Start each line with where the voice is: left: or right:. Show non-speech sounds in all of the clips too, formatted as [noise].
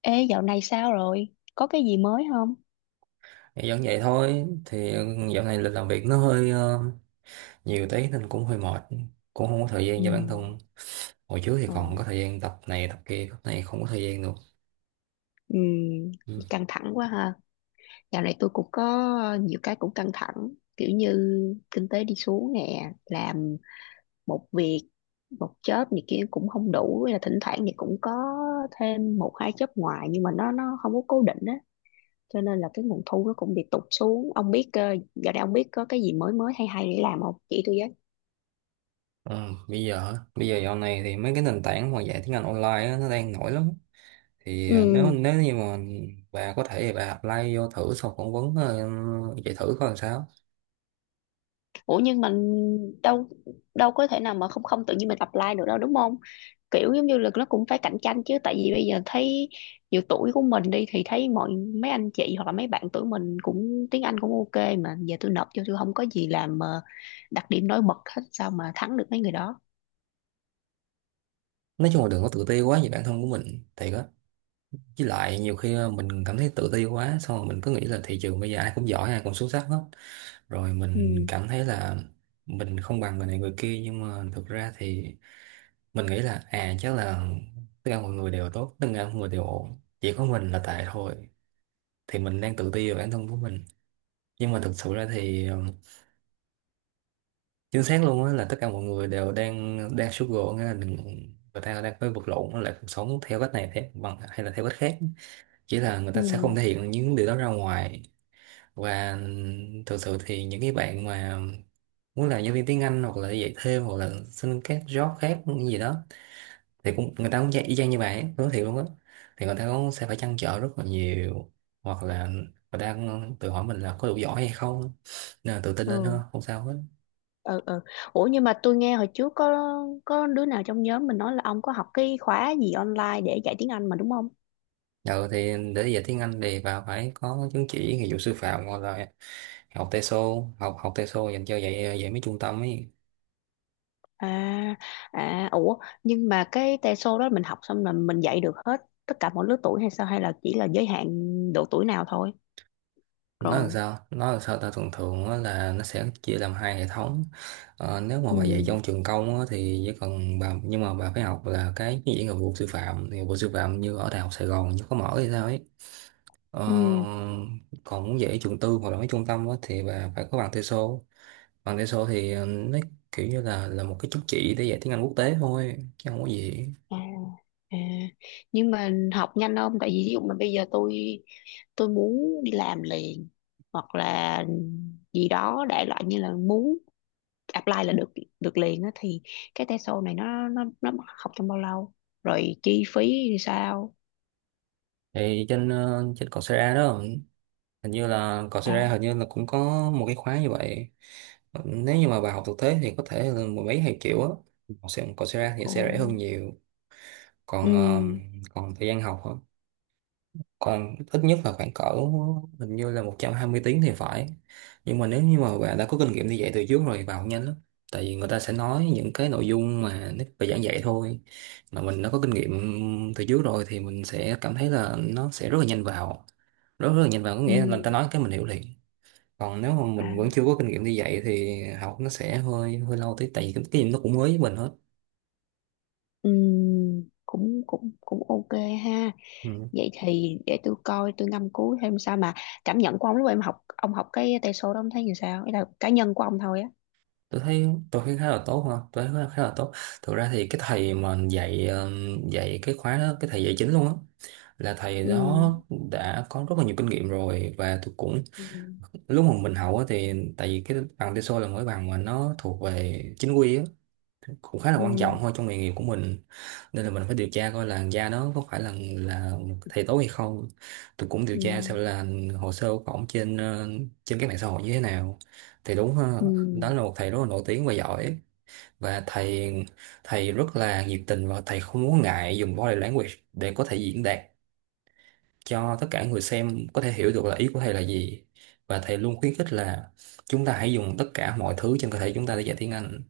left: Ê, dạo này sao rồi? Có cái gì mới không?
right: Thì vẫn vậy thôi thì dạo này lịch làm việc nó hơi nhiều tí nên cũng hơi mệt, cũng không có thời gian
left: Ừ.
right: cho bản thân. Hồi trước thì còn
left: Ừ.
right: có thời gian tập này tập kia, tập này không có thời gian được,
left: Ừ,
right: ừ.
left: căng thẳng quá ha. Dạo này tôi cũng có nhiều cái cũng căng thẳng. Kiểu như kinh tế đi xuống nè, làm một việc, một job này kia cũng không đủ. Hay là thỉnh thoảng thì cũng có thêm một hai job ngoài nhưng mà nó không có cố định á. Cho nên là cái nguồn thu nó cũng bị tụt xuống. Ông biết, dạo này ông biết có cái gì mới mới hay hay để làm không? Chỉ tôi với.
right: Ừ, bây giờ hả? Bây giờ dạo này thì mấy cái nền tảng mà dạy tiếng Anh online á, nó đang nổi lắm, thì nếu
left: Ừ,
right: nếu như mà bà có thể thì bà apply vô thử, sau phỏng vấn chạy thử coi làm sao.
left: ủa nhưng mình đâu đâu có thể nào mà không không tự nhiên mình apply được đâu đúng không? Kiểu giống như là nó cũng phải cạnh tranh chứ, tại vì bây giờ thấy nhiều tuổi của mình đi thì thấy mấy anh chị hoặc là mấy bạn tuổi mình cũng tiếng Anh cũng ok, mà giờ tôi nộp cho tôi không có gì làm đặc điểm nổi bật hết, sao mà thắng được mấy người đó?
right: Nói chung là đừng có tự ti quá về bản thân của mình thì. Với lại nhiều khi mình cảm thấy tự ti quá, xong rồi mình cứ nghĩ là thị trường bây giờ ai cũng giỏi, ai cũng xuất sắc hết, rồi mình
left: ừ
right: cảm thấy là mình không bằng người này người kia, nhưng mà thực ra thì mình nghĩ là à chắc là tất cả mọi người đều tốt, tất cả mọi người đều ổn, chỉ có mình là tệ thôi, thì mình đang tự ti về bản thân của mình. Nhưng mà thực sự ra thì chính xác luôn á là tất cả mọi người đều đang đang struggle, nghĩa là người ta đang phải vật lộn với lại cuộc sống theo cách này thế bằng hay là theo cách khác, chỉ là người
left: ừ
right: ta sẽ không thể hiện những điều đó ra ngoài. Và thực sự thì những cái bạn mà muốn làm giáo viên tiếng Anh hoặc là dạy thêm hoặc là xin các job khác gì đó thì cũng, người ta cũng dạy y chang như vậy, nói thiệt luôn á, thì người ta cũng sẽ phải trăn trở rất là nhiều, hoặc là người ta cũng tự hỏi mình là có đủ giỏi hay không, nên là tự tin lên
left: ừ
right: thôi, không sao hết.
left: ừ ừ. Ủa nhưng mà tôi nghe hồi trước có đứa nào trong nhóm mình nói là ông có học cái khóa gì online để dạy tiếng Anh mà đúng không?
right: Rồi thì để dạy tiếng Anh thì bà phải có chứng chỉ nghiệp vụ sư phạm, hoặc là học TESOL, học học TESOL dành cho dạy dạy mấy trung tâm ấy.
left: À, à, ủa, nhưng mà cái teso đó mình học xong là mình dạy được hết tất cả mọi lứa tuổi hay sao? Hay là chỉ là giới hạn độ tuổi nào thôi?
right: nó làm
left: Rồi.
right: sao nó làm sao ta thường thường á là nó sẽ chia làm hai hệ thống. Nếu mà
left: Ừ.
right: bà dạy trong trường công á, thì chỉ cần bà, nhưng mà bà phải học là cái dạy nghiệp vụ sư phạm, thì nghiệp vụ sư phạm như ở đại học Sài Gòn chứ có mở hay sao ấy, ờ,
left: Ừ.
right: còn muốn dạy trường tư hoặc là mấy trung tâm á, thì bà phải có bằng TESOL. Bằng TESOL thì nó kiểu như là một cái chứng chỉ để dạy tiếng Anh quốc tế thôi chứ không có gì.
left: À, à. Nhưng mà học nhanh không? Tại vì ví dụ mà bây giờ tôi muốn đi làm liền, hoặc là gì đó đại loại như là muốn apply là được được liền á, thì cái teso này nó học trong bao lâu? Rồi chi phí thì sao?
right: Thì trên trên Coursera đó hình như là còn sinh
left: À,
right: ra, hình như là cũng có một cái khóa như vậy. Nếu như mà bà học thực tế thì có thể là mười mấy hai triệu á, còn sinh ra thì
left: ồ.
right: sẽ rẻ hơn nhiều.
left: Ừ.
right: Còn còn thời gian học hả? Còn ít nhất là khoảng cỡ hình như là 120 tiếng thì phải. Nhưng mà nếu như mà bạn đã có kinh nghiệm đi dạy từ trước rồi vào nhanh lắm, tại vì người ta sẽ nói những cái nội dung mà nếu bài giảng dạy thôi, mà mình đã có kinh nghiệm từ trước rồi thì mình sẽ cảm thấy là nó sẽ rất là nhanh vào, rất rất là nhanh vào, có
left: Ừ.
right: nghĩa là người ta nói cái mình hiểu liền. Còn nếu mà
left: Và
right: mình vẫn chưa có kinh nghiệm đi dạy thì học nó sẽ hơi hơi lâu tí, tại vì cái gì nó cũng mới với mình hết,
left: Cũng cũng cũng ok ha.
right: ừ.
left: Vậy thì để tôi coi, tôi ngâm cứu thêm. Sao mà cảm nhận của ông lúc em học, ông học cái tay số đó, ông thấy như sao? Ý là cá nhân của ông thôi á.
right: Tôi thấy khá là tốt ha, tôi thấy khá khá là tốt. Thực ra thì cái thầy mà dạy dạy cái khóa đó, cái thầy dạy chính luôn á, là thầy
left: Ừ.
right: đó đã có rất là nhiều kinh nghiệm rồi, và tôi cũng
left: Ừ.
right: lúc mà mình học á thì tại vì cái bằng TESOL là mỗi bằng mà nó thuộc về chính quy á, cũng khá là quan trọng
left: Ừ.
right: thôi trong nghề nghiệp của mình, nên là mình phải điều tra coi là da đó có phải là thầy tố hay không. Tôi cũng điều
left: Ừ.
right: tra xem là hồ sơ của ổng trên trên các mạng xã hội như thế nào, thì đúng ha,
left: Ừ.
right: đó là một thầy rất là nổi tiếng và giỏi. Và thầy thầy rất là nhiệt tình và thầy không muốn ngại dùng body language để có thể diễn đạt cho tất cả người xem có thể hiểu được là ý của thầy là gì. Và thầy luôn khuyến khích là chúng ta hãy dùng tất cả mọi thứ trên cơ thể chúng ta để dạy tiếng Anh.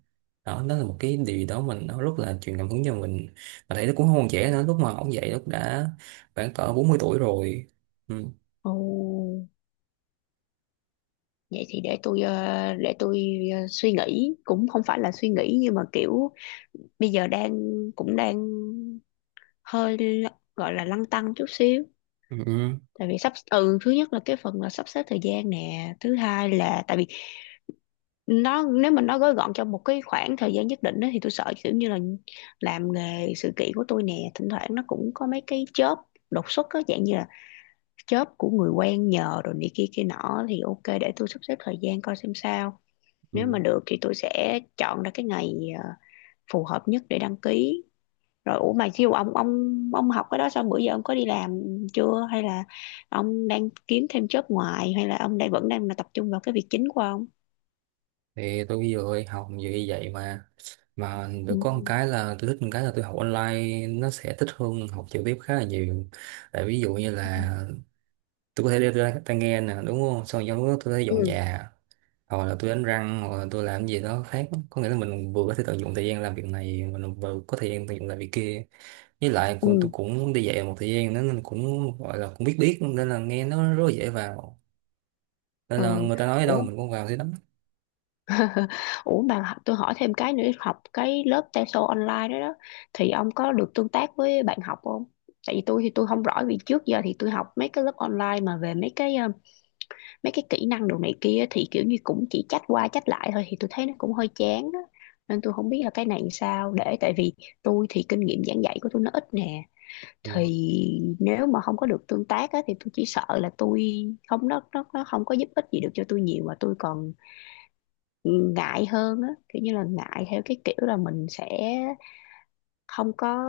right: Đó Đó là một cái điều gì đó mình nó rất là truyền cảm hứng cho mình. Mà thầy nó cũng không còn trẻ nữa, lúc mà ông dạy lúc đã khoảng cỡ 40 tuổi rồi, ừ.
left: Ồ, vậy thì để tôi để tôi suy nghĩ, cũng không phải là suy nghĩ nhưng mà kiểu bây giờ đang cũng đang hơi gọi là lăn tăn chút xíu.
right: Ừ. Ừ,
left: Tại vì sắp thứ nhất là cái phần là sắp xếp thời gian nè, thứ hai là tại vì nó, nếu mà nó gói gọn trong một cái khoảng thời gian nhất định đó, thì tôi sợ kiểu như là làm nghề sự kiện của tôi nè, thỉnh thoảng nó cũng có mấy cái chớp đột xuất á, dạng như là chớp của người quen nhờ rồi này kia kia nọ. Thì ok, để tôi sắp xếp thời gian coi xem sao.
right: ừ.
left: Nếu mà được thì tôi sẽ chọn ra cái ngày ờ, phù hợp nhất để đăng ký. Rồi ủa mà chiêu ông, ông học cái đó xong bữa giờ ông có đi làm chưa, hay là ông đang kiếm thêm job ngoài, hay là ông đang vẫn đang là tập trung vào cái việc chính của ông?
right: Thì tôi vừa học như vậy mà
left: Ừ.
right: được có một cái là tôi thích một cái là tôi học online nó sẽ thích hơn học trực tiếp khá là nhiều, tại ví dụ như
left: Ừ.
right: là tôi có thể đeo tai tai nghe nè, đúng không, xong trong lúc đó tôi có thể dọn
left: Ừ.
right: nhà, hoặc là tôi đánh răng, hoặc là tôi làm gì đó khác, có nghĩa là mình vừa có thể tận dụng thời gian làm việc này, mình vừa có thời gian tận dụng làm việc kia. Với lại con
left: Ừ.
right: tôi cũng đi dạy một thời gian nữa nên cũng gọi là cũng biết biết, nên là nghe nó rất là dễ vào, nên là
left: Ừ.
right: người ta nói ở đâu
left: Ủa.
right: mình cũng vào thế đó.
left: [laughs] Ủa mà tôi hỏi thêm cái nữa, học cái lớp TESOL online đó đó, thì ông có được tương tác với bạn học không? Tại vì tôi thì tôi không rõ, vì trước giờ thì tôi học mấy cái lớp online mà về mấy cái mấy cái kỹ năng đồ này kia, thì kiểu như cũng chỉ trách qua trách lại thôi, thì tôi thấy nó cũng hơi chán á. Nên tôi không biết là cái này làm sao, để tại vì tôi thì kinh nghiệm giảng dạy của tôi nó ít nè, thì nếu mà không có được tương tác á, thì tôi chỉ sợ là tôi không, nó không có giúp ích gì được cho tôi nhiều, mà tôi còn ngại hơn á, kiểu như là ngại theo cái kiểu là mình sẽ không có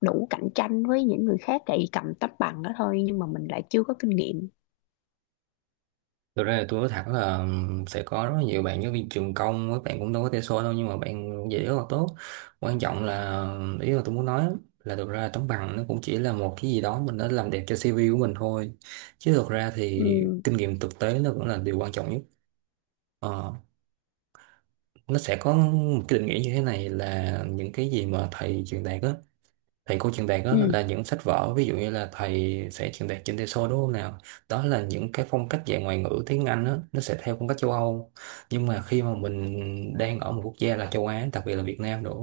left: đủ cạnh tranh với những người khác, tại vì cầm tấm bằng đó thôi nhưng mà mình lại chưa có kinh nghiệm.
right: Thực ra là tôi nói thẳng là sẽ có rất là nhiều bạn giáo viên trường công, các bạn cũng đâu có thể so đâu, nhưng mà bạn dễ rất là tốt. Quan trọng là, ý là tôi muốn nói là thực ra tấm bằng nó cũng chỉ là một cái gì đó mình đã làm đẹp cho CV của mình thôi, chứ thực ra thì
left: Ừ.
right: kinh nghiệm thực tế nó vẫn là điều quan trọng nhất. Ờ, nó sẽ có một cái định nghĩa như thế này là những cái gì mà thầy truyền đạt á, thầy cô truyền đạt đó
left: Ừ.
right: là những sách vở, ví dụ như là thầy sẽ truyền đạt trên TESOL đúng không nào, đó là những cái phong cách dạy ngoại ngữ tiếng Anh đó, nó sẽ theo phong cách châu Âu. Nhưng mà khi mà mình đang ở một quốc gia là châu Á, đặc biệt là Việt Nam nữa,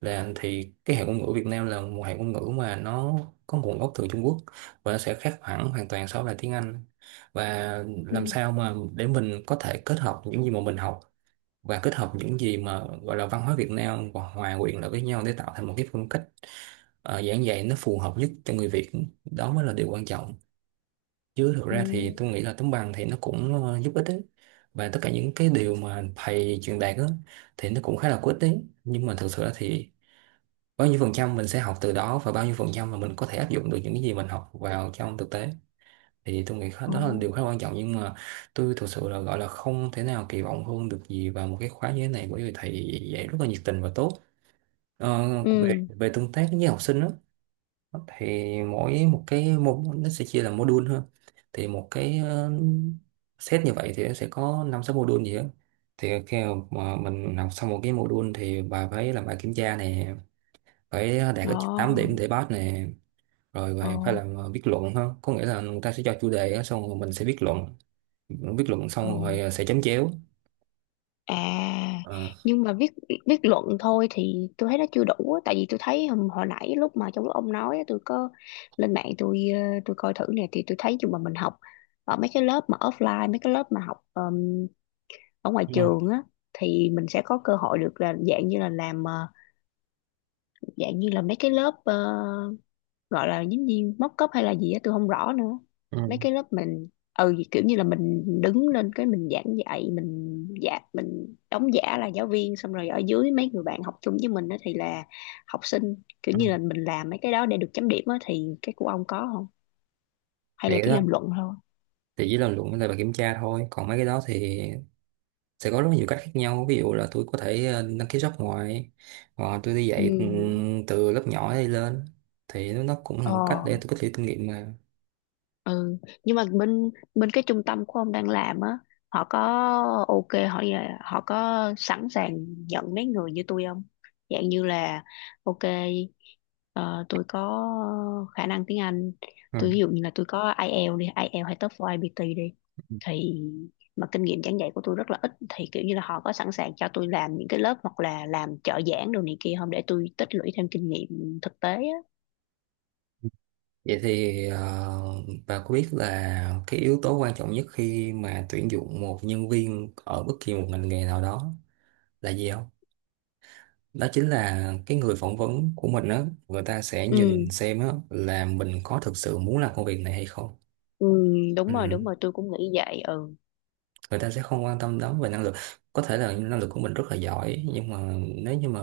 right: thì cái hệ ngôn ngữ Việt Nam là một hệ ngôn ngữ mà nó có nguồn gốc từ Trung Quốc, và nó sẽ khác hẳn hoàn toàn so với lại tiếng Anh. Và
left: Ừ.
right: làm sao mà để mình có thể kết hợp những gì mà mình học và kết hợp những gì mà gọi là văn hóa Việt Nam và hòa quyện lại với nhau để tạo thành một cái phong cách giảng dạy nó phù hợp nhất cho người Việt, đó mới là điều quan trọng. Chứ thực
left: Ừ.
right: ra thì tôi nghĩ là tấm bằng thì nó cũng giúp ích đấy, và tất cả những cái điều mà thầy truyền đạt á, thì nó cũng khá là có ích đấy. Nhưng mà thực sự là thì bao nhiêu phần trăm mình sẽ học từ đó và bao nhiêu phần trăm mà mình có thể áp dụng được những cái gì mình học vào trong thực tế thì tôi nghĩ
left: Ồ.
right: đó là điều khá quan trọng, nhưng mà tôi thực sự là gọi là không thể nào kỳ vọng hơn được gì vào một cái khóa như thế này, bởi vì thầy dạy rất là nhiệt tình và tốt. Ờ, về
left: Ừ.
right: về tương tác với học sinh đó, thì mỗi một cái nó sẽ chia làm module hơn, thì một cái set như vậy thì nó sẽ có năm sáu module gì đó. Thì khi mà mình học xong một cái module thì bà phải làm bài kiểm tra này, phải đạt ít nhất 8 điểm
left: Ồ.
right: để pass này, rồi bà
left: Ồ.
right: phải làm viết luận hơn, có nghĩa là người ta sẽ cho chủ đề á, xong rồi mình sẽ viết luận, viết luận xong
left: Ừ.
right: rồi sẽ chấm chéo.
left: À.
right: Ờ.
left: Nhưng mà viết viết luận thôi thì tôi thấy nó chưa đủ á. Tại vì tôi thấy hồi nãy lúc mà trong lúc ông nói á, tôi có lên mạng tôi tôi coi thử nè, thì tôi thấy dù mà mình học ở mấy cái lớp mà offline, mấy cái lớp mà học ở ngoài
right: Ừ,
left: trường á, thì mình sẽ có cơ hội được là dạng như là làm dạng như là mấy cái lớp gọi là giống như móc cóp hay là gì á tôi không rõ nữa. Mấy
right: ừ,
left: cái lớp mình ừ, kiểu như là mình đứng lên cái mình giảng dạy, mình giả, mình đóng giả là giáo viên, xong rồi ở dưới mấy người bạn học chung với mình đó thì là học sinh, kiểu
right: ừ.
left: như là mình làm mấy cái đó để được chấm điểm á, thì cái của ông có không, hay
right: Thì
left: là
right: cái
left: chỉ
right: đó
left: làm luận thôi?
right: thì chỉ làm luận với lại bài kiểm tra thôi, còn mấy cái đó thì sẽ có rất nhiều cách khác nhau, ví dụ là tôi có thể đăng ký job ngoài, hoặc là tôi đi
left: Ừ.
right: dạy từ lớp nhỏ đi lên, thì nó cũng là
left: Ờ.
right: một cách để tôi có thể kinh nghiệm mà,
left: Ừ, nhưng mà bên bên cái trung tâm của ông đang làm á, họ có ok, họ họ có sẵn sàng nhận mấy người như tôi không, dạng như là ok ờ, tôi có khả năng tiếng Anh, tôi ví
right: ừ.
left: dụ như là tôi có IELTS đi, IELTS hay TOEFL IBT đi, thì mà kinh nghiệm giảng dạy của tôi rất là ít, thì kiểu như là họ có sẵn sàng cho tôi làm những cái lớp hoặc là làm trợ giảng đồ này kia không, để tôi tích lũy thêm kinh nghiệm thực tế á?
right: Vậy thì bà có biết là cái yếu tố quan trọng nhất khi mà tuyển dụng một nhân viên ở bất kỳ một ngành nghề nào đó là gì không? Đó chính là cái người phỏng vấn của mình á, người ta sẽ
left: Ừ.
right: nhìn xem á là mình có thực sự muốn làm công việc này hay không.
left: Ừ. Đúng rồi, đúng
right: Ừ.
left: rồi, tôi cũng nghĩ vậy. Ừ.
right: Người ta sẽ không quan tâm lắm về năng lực, có thể là năng lực của mình rất là giỏi nhưng mà nếu như mà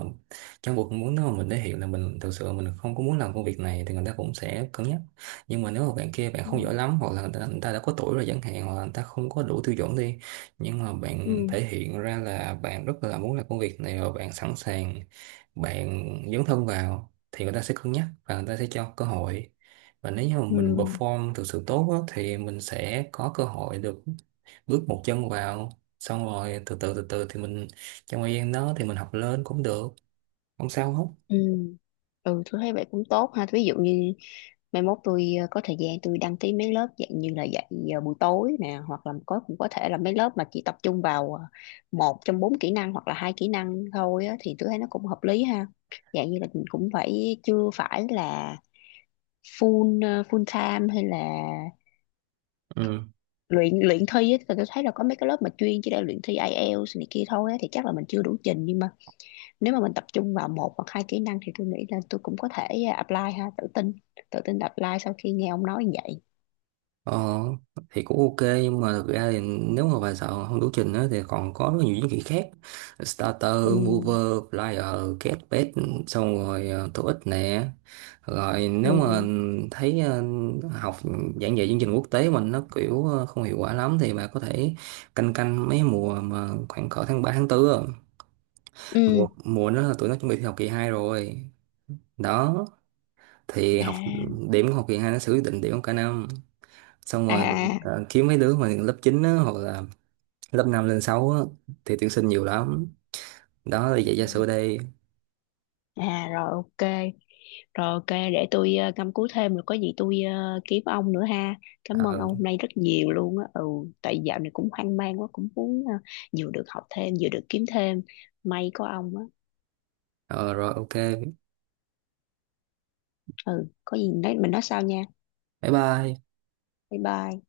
right: trong cuộc muốn nếu mà mình thể hiện là mình thực sự mình không có muốn làm công việc này thì người ta cũng sẽ cân nhắc. Nhưng mà nếu mà bạn kia bạn
left: Ừ.
right: không giỏi lắm, hoặc là người ta đã có tuổi rồi chẳng hạn, hoặc là người ta không có đủ tiêu chuẩn đi, nhưng mà bạn
left: Ừ.
right: thể hiện ra là bạn rất là muốn làm công việc này và bạn sẵn sàng, bạn dấn thân vào, thì người ta sẽ cân nhắc và người ta sẽ cho cơ hội. Và nếu như mà
left: Ừ.
right: mình perform thực sự tốt á, thì mình sẽ có cơ hội được bước một chân vào, xong rồi từ từ thì mình trong thời gian đó thì mình học lên cũng được, không sao hết.
left: Ừ. Ừ, tôi thấy vậy cũng tốt ha. Ví dụ như mai mốt tôi có thời gian tôi đăng ký mấy lớp dạng như là dạy buổi tối nè, hoặc là có cũng có thể là mấy lớp mà chỉ tập trung vào một trong bốn kỹ năng hoặc là hai kỹ năng thôi á, thì tôi thấy nó cũng hợp lý ha. Dạng như là mình cũng phải chưa phải là full full time, hay là
right: Ừ.
left: luyện luyện thi á. Tại tôi thấy là có mấy cái lớp mà chuyên chỉ để luyện thi IELTS này kia thôi á, thì chắc là mình chưa đủ trình, nhưng mà nếu mà mình tập trung vào một hoặc hai kỹ năng thì tôi nghĩ là tôi cũng có thể à, apply ha. Tự tin apply sau khi nghe ông nói như vậy.
right: Ờ, thì cũng ok, nhưng mà thực ra thì nếu mà bài sợ không đủ trình á thì còn có rất nhiều chứng chỉ khác: starter,
left: Ừ.
right: mover, flyer, get bed, xong rồi TOEIC nè. Rồi nếu mà
left: Ừ.
right: thấy học giảng dạy chương trình quốc tế mình nó kiểu không hiệu quả lắm thì bà có thể canh canh mấy mùa mà khoảng cỡ tháng 3 tháng 4,
left: Ừ.
right: mùa mùa nó là tụi nó chuẩn bị thi học kỳ 2 rồi, đó, thì
left: À.
right: điểm của học kỳ 2 nó sẽ quyết định điểm của cả năm, xong rồi
left: À.
right: kiếm mấy đứa mà lớp 9 á, hoặc là lớp 5 lên 6 á, thì tuyển sinh nhiều lắm. Đó là vậy, gia sư đây.
left: À, rồi ok. Rồi ok, để tôi căm cú thêm, rồi có gì tôi kiếm ông nữa ha. Cảm ơn
right: Ờ,
left: ông hôm nay rất nhiều luôn á. Ừ, tại dạo này cũng hoang mang quá, cũng muốn vừa được học thêm vừa được kiếm thêm, may có ông á.
right: ờ, rồi ok,
left: Ừ, có gì nói mình nói sau nha.
right: bye bye.
left: Bye bye.